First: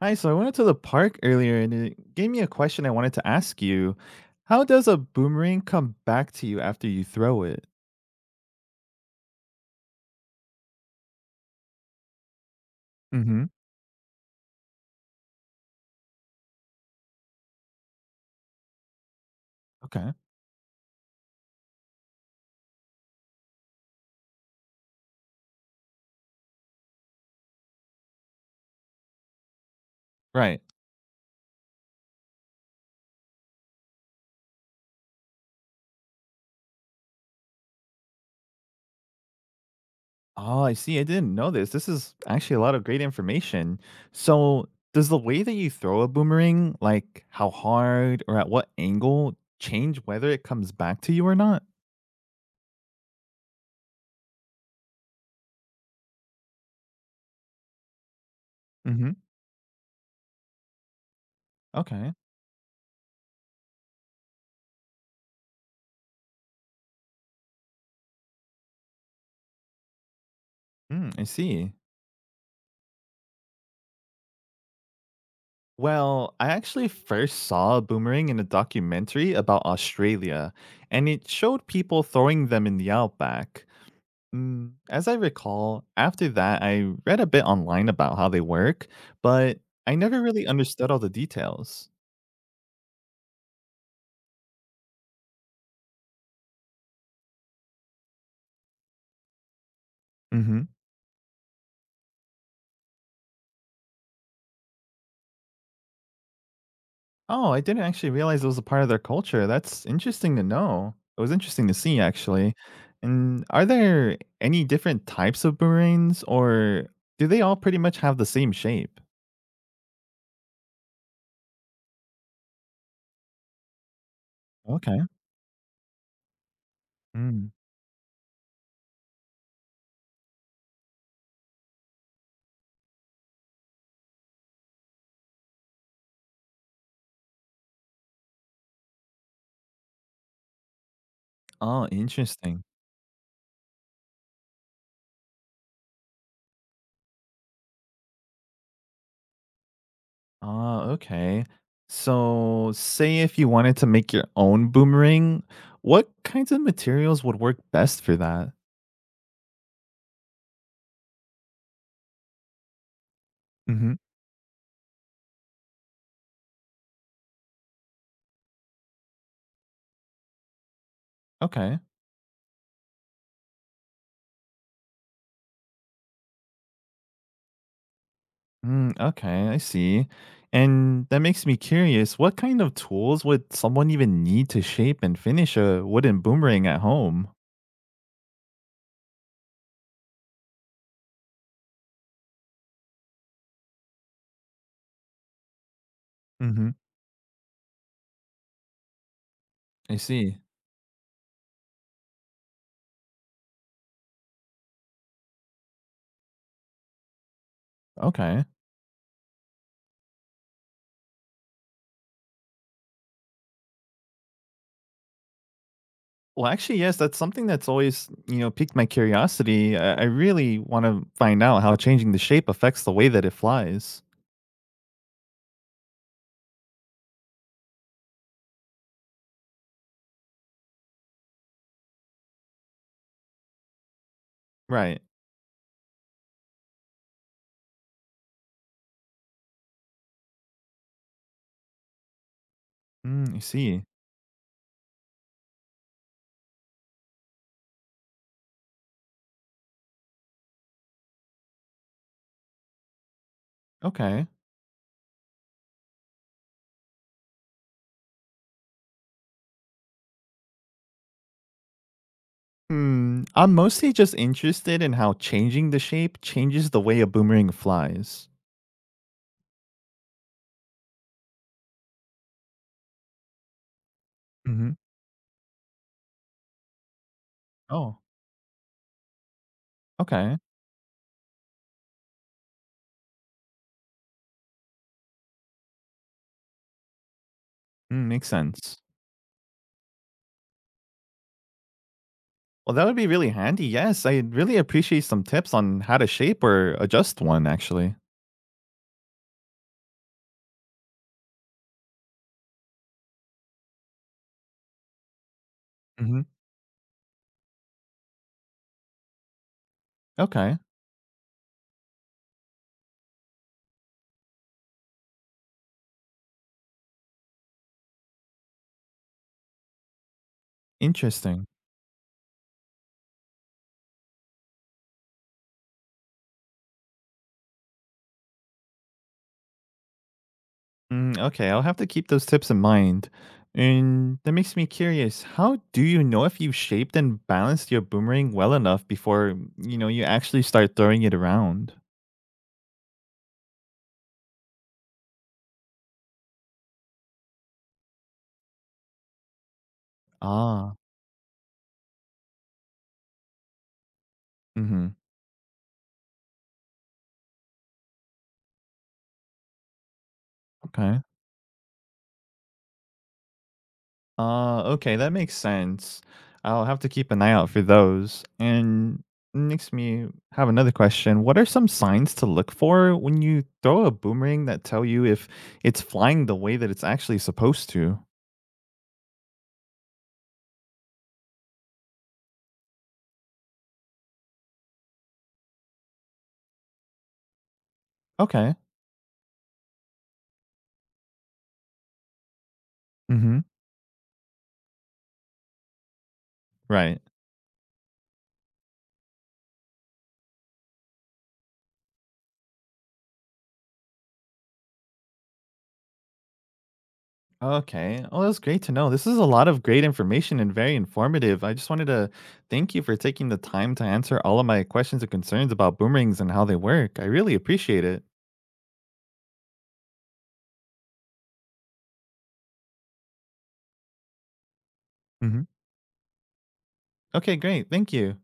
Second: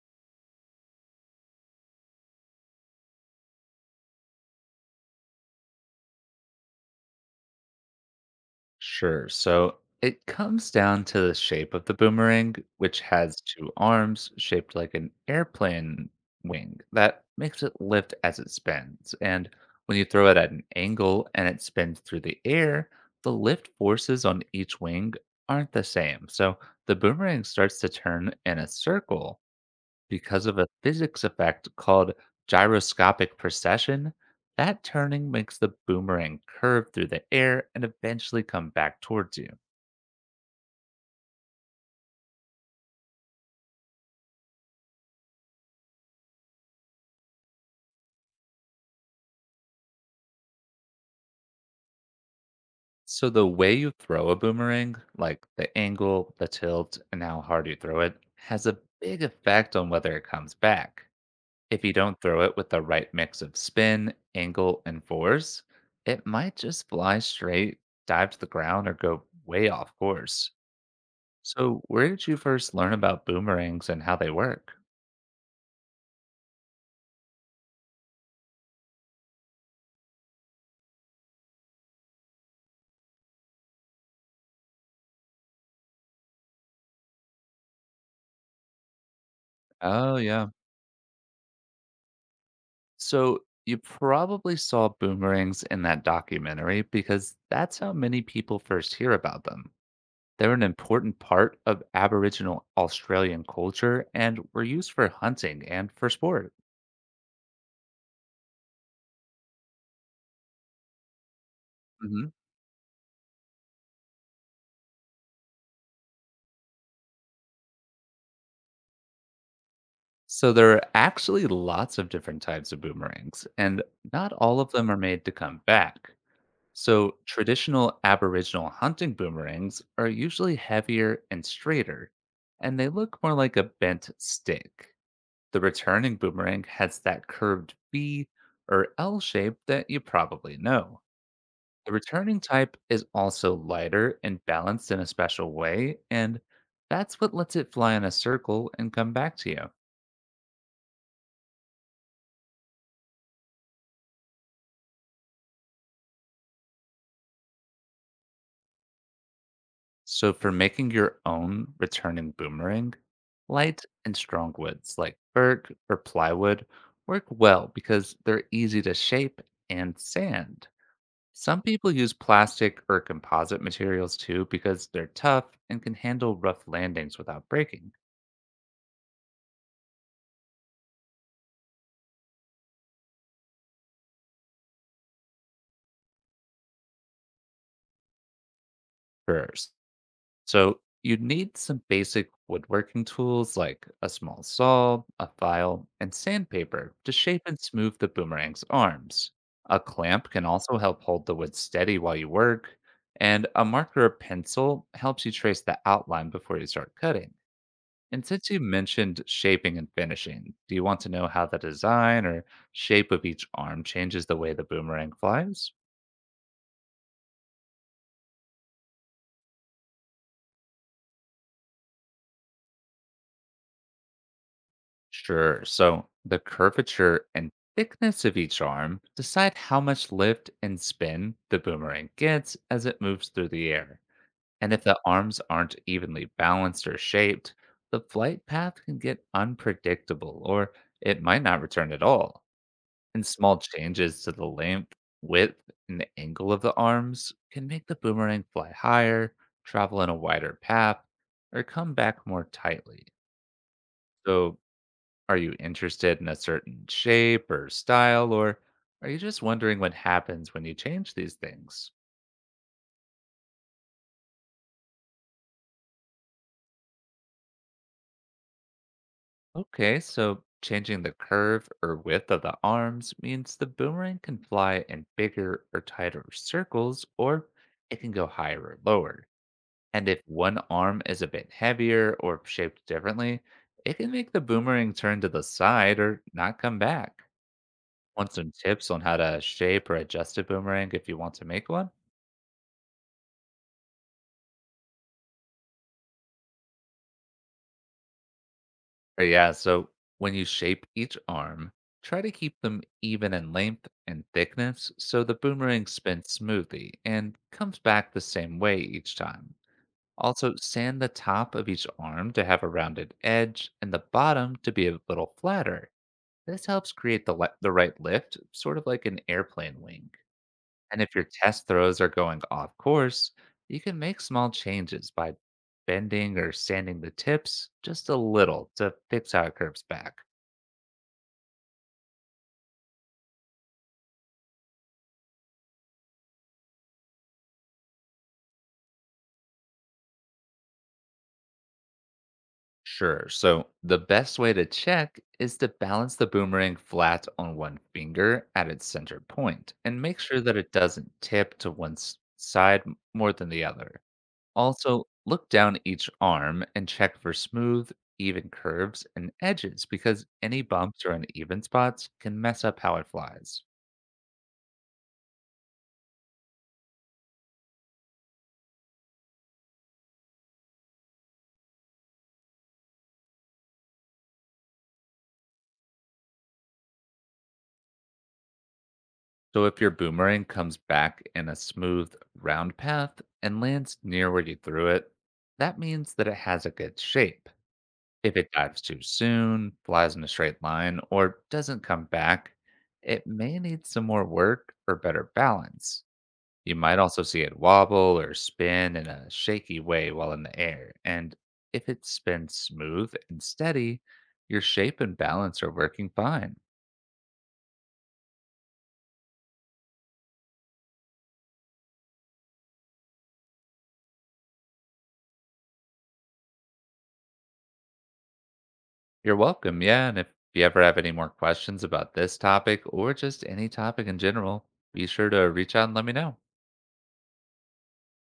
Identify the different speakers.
Speaker 1: Hi, so I went to the park earlier and it gave me a question I wanted to ask you. How does a boomerang come back to you after you throw it?
Speaker 2: Sure. So it comes down to the shape of the boomerang, which has
Speaker 1: Hmm.
Speaker 2: two arms shaped like an airplane wing that makes it lift as it spins. And when you
Speaker 1: Okay.
Speaker 2: throw it at an angle and it spins through the air, the lift forces on each wing aren't the same. So the boomerang starts to turn in a circle because of
Speaker 1: Right.
Speaker 2: a physics effect called gyroscopic precession. That turning makes the boomerang curve through the air and eventually come back towards you.
Speaker 1: Oh, I see. I didn't know this. This is actually a lot of great information. So, does the way that you throw a boomerang, like how hard or at what angle, change whether it comes back to you or not?
Speaker 2: So, the way you throw a boomerang, like the angle, the tilt, and how hard you throw it, has a big
Speaker 1: Hmm.
Speaker 2: effect on whether it comes back. If you
Speaker 1: Okay.
Speaker 2: don't throw it with the right mix of spin, angle, and force, it might just fly straight, dive to the ground, or go way off course.
Speaker 1: I see.
Speaker 2: So, where did you first learn about boomerangs and how they work?
Speaker 1: Well, I actually first saw a boomerang in a documentary about Australia, and it showed people throwing them in the outback. As I recall, after that, I read a bit online about how they work, but I
Speaker 2: Oh,
Speaker 1: never really
Speaker 2: yeah.
Speaker 1: understood all the details.
Speaker 2: So, you probably saw boomerangs in that documentary because that's how many people first hear about them. They're
Speaker 1: Hmm.
Speaker 2: an important part of Aboriginal Australian culture and were used for hunting and for sport.
Speaker 1: Oh, I didn't actually realize it was a part of their culture. That's interesting to know. It was interesting to see,
Speaker 2: hmm
Speaker 1: actually. And are there any different types of boomerangs, or do they all pretty much have the same shape?
Speaker 2: So, there are actually lots of different types of boomerangs, and not all of them are
Speaker 1: Okay.
Speaker 2: made to come back. So, traditional Aboriginal hunting boomerangs are usually heavier and straighter, and they look more like a bent stick. The returning boomerang has that curved V or L shape that you probably know.
Speaker 1: Oh,
Speaker 2: The returning
Speaker 1: interesting.
Speaker 2: type is also lighter and balanced in a special way, and that's what lets it fly in a circle and come back to you.
Speaker 1: Ah, okay. So, say if you wanted to make your own boomerang, what kinds of materials would work best for that?
Speaker 2: So for making your own returning boomerang, light
Speaker 1: Mhm.
Speaker 2: and strong woods like birch or plywood work well because they're easy to shape and sand. Some
Speaker 1: Okay.
Speaker 2: people use plastic or composite materials too because they're tough and can handle rough landings without breaking.
Speaker 1: Okay, I see. And that makes me curious, what kind of tools would someone even need to shape and finish a wooden boomerang at home?
Speaker 2: For So you need some basic woodworking tools like a small saw, a file, and
Speaker 1: Mhm.
Speaker 2: sandpaper to shape and smooth the boomerang's arms. A
Speaker 1: I
Speaker 2: clamp
Speaker 1: see.
Speaker 2: can also help hold the wood steady while you work, and a marker or pencil helps you trace the outline before you start cutting. And
Speaker 1: Okay.
Speaker 2: since you mentioned shaping and finishing, do you want to know how the design or shape of each arm changes the way the boomerang flies?
Speaker 1: Well, actually, yes, that's something that's always, piqued my curiosity. I really want to find out how changing the shape affects the way that it flies.
Speaker 2: Sure. So the curvature and thickness of each arm decide how much lift and spin the boomerang gets as it moves through the air. And if the
Speaker 1: Right.
Speaker 2: arms aren't evenly balanced or shaped, the flight path can get unpredictable or it might not return at all. And
Speaker 1: I
Speaker 2: small
Speaker 1: see.
Speaker 2: changes to the length, width, and angle of the arms can make the boomerang fly higher, travel in a wider path, or come back more tightly.
Speaker 1: Okay.
Speaker 2: So are you interested in a certain shape or style, or are you just wondering what happens when you change these things?
Speaker 1: Hmm. I'm mostly just interested in how changing the shape changes the way a boomerang flies.
Speaker 2: Okay, so changing the curve or width of the arms means the boomerang can
Speaker 1: Hmm.
Speaker 2: fly in bigger or tighter circles, or
Speaker 1: Oh,
Speaker 2: it can go higher or lower. And if
Speaker 1: okay.
Speaker 2: one arm is a bit heavier or shaped differently, it can make the boomerang turn to the side or not come back.
Speaker 1: Makes
Speaker 2: Want some
Speaker 1: sense.
Speaker 2: tips on how to shape or adjust a boomerang if you want to make one?
Speaker 1: Well, that would be really handy. Yes, I really appreciate some tips on how to shape or adjust one, actually.
Speaker 2: Yeah, so when you shape each arm, try to keep them even in length and thickness so the boomerang
Speaker 1: Hmm.
Speaker 2: spins smoothly and comes back the same way each time. Also,
Speaker 1: Okay.
Speaker 2: sand the top of each arm to have a rounded edge and the bottom to be a little flatter. This helps create the right lift, sort of like an airplane wing. And if your
Speaker 1: Interesting.
Speaker 2: test throws are going off course, you can make small changes by bending or sanding the tips just a little to fix how it curves back.
Speaker 1: Okay, I'll have to keep those tips in mind. And that makes me curious. How do you know if you've shaped and balanced your boomerang well enough before, you actually start throwing it around?
Speaker 2: Sure. So the best way to check is to balance the boomerang flat on one finger at its center point and make sure that it
Speaker 1: Ah,
Speaker 2: doesn't tip to one side more than the other.
Speaker 1: mhm.
Speaker 2: Also, look down each arm and check for smooth, even curves and edges because any
Speaker 1: Okay.
Speaker 2: bumps or uneven spots can mess up how it flies.
Speaker 1: Okay, that makes sense. I'll have to keep an eye out for those. And makes me have another question. What are some signs to look for when you throw a boomerang that tell you if it's flying the way that it's actually supposed to?
Speaker 2: So if your boomerang comes back in a smooth, round path and lands near where you threw it, that means that it has a good shape. If it
Speaker 1: Okay.
Speaker 2: dives too soon, flies in a straight line, or doesn't come back, it
Speaker 1: Mm-hmm.
Speaker 2: may need some more work or better balance. You might
Speaker 1: Right.
Speaker 2: also see it wobble or spin in a shaky way while in the air. And if it spins smooth and steady, your shape and balance are working fine.
Speaker 1: Okay. Oh, that's great to know. This is a lot of great information and very informative. I just wanted to thank you for taking the time to answer all of my questions and concerns about boomerangs and how they work. I really appreciate it.
Speaker 2: You're welcome. Yeah. And if you ever have any more questions about this topic or just any topic in general, be sure
Speaker 1: Hmm.
Speaker 2: to reach out and let me know.
Speaker 1: Okay, great. Thank you.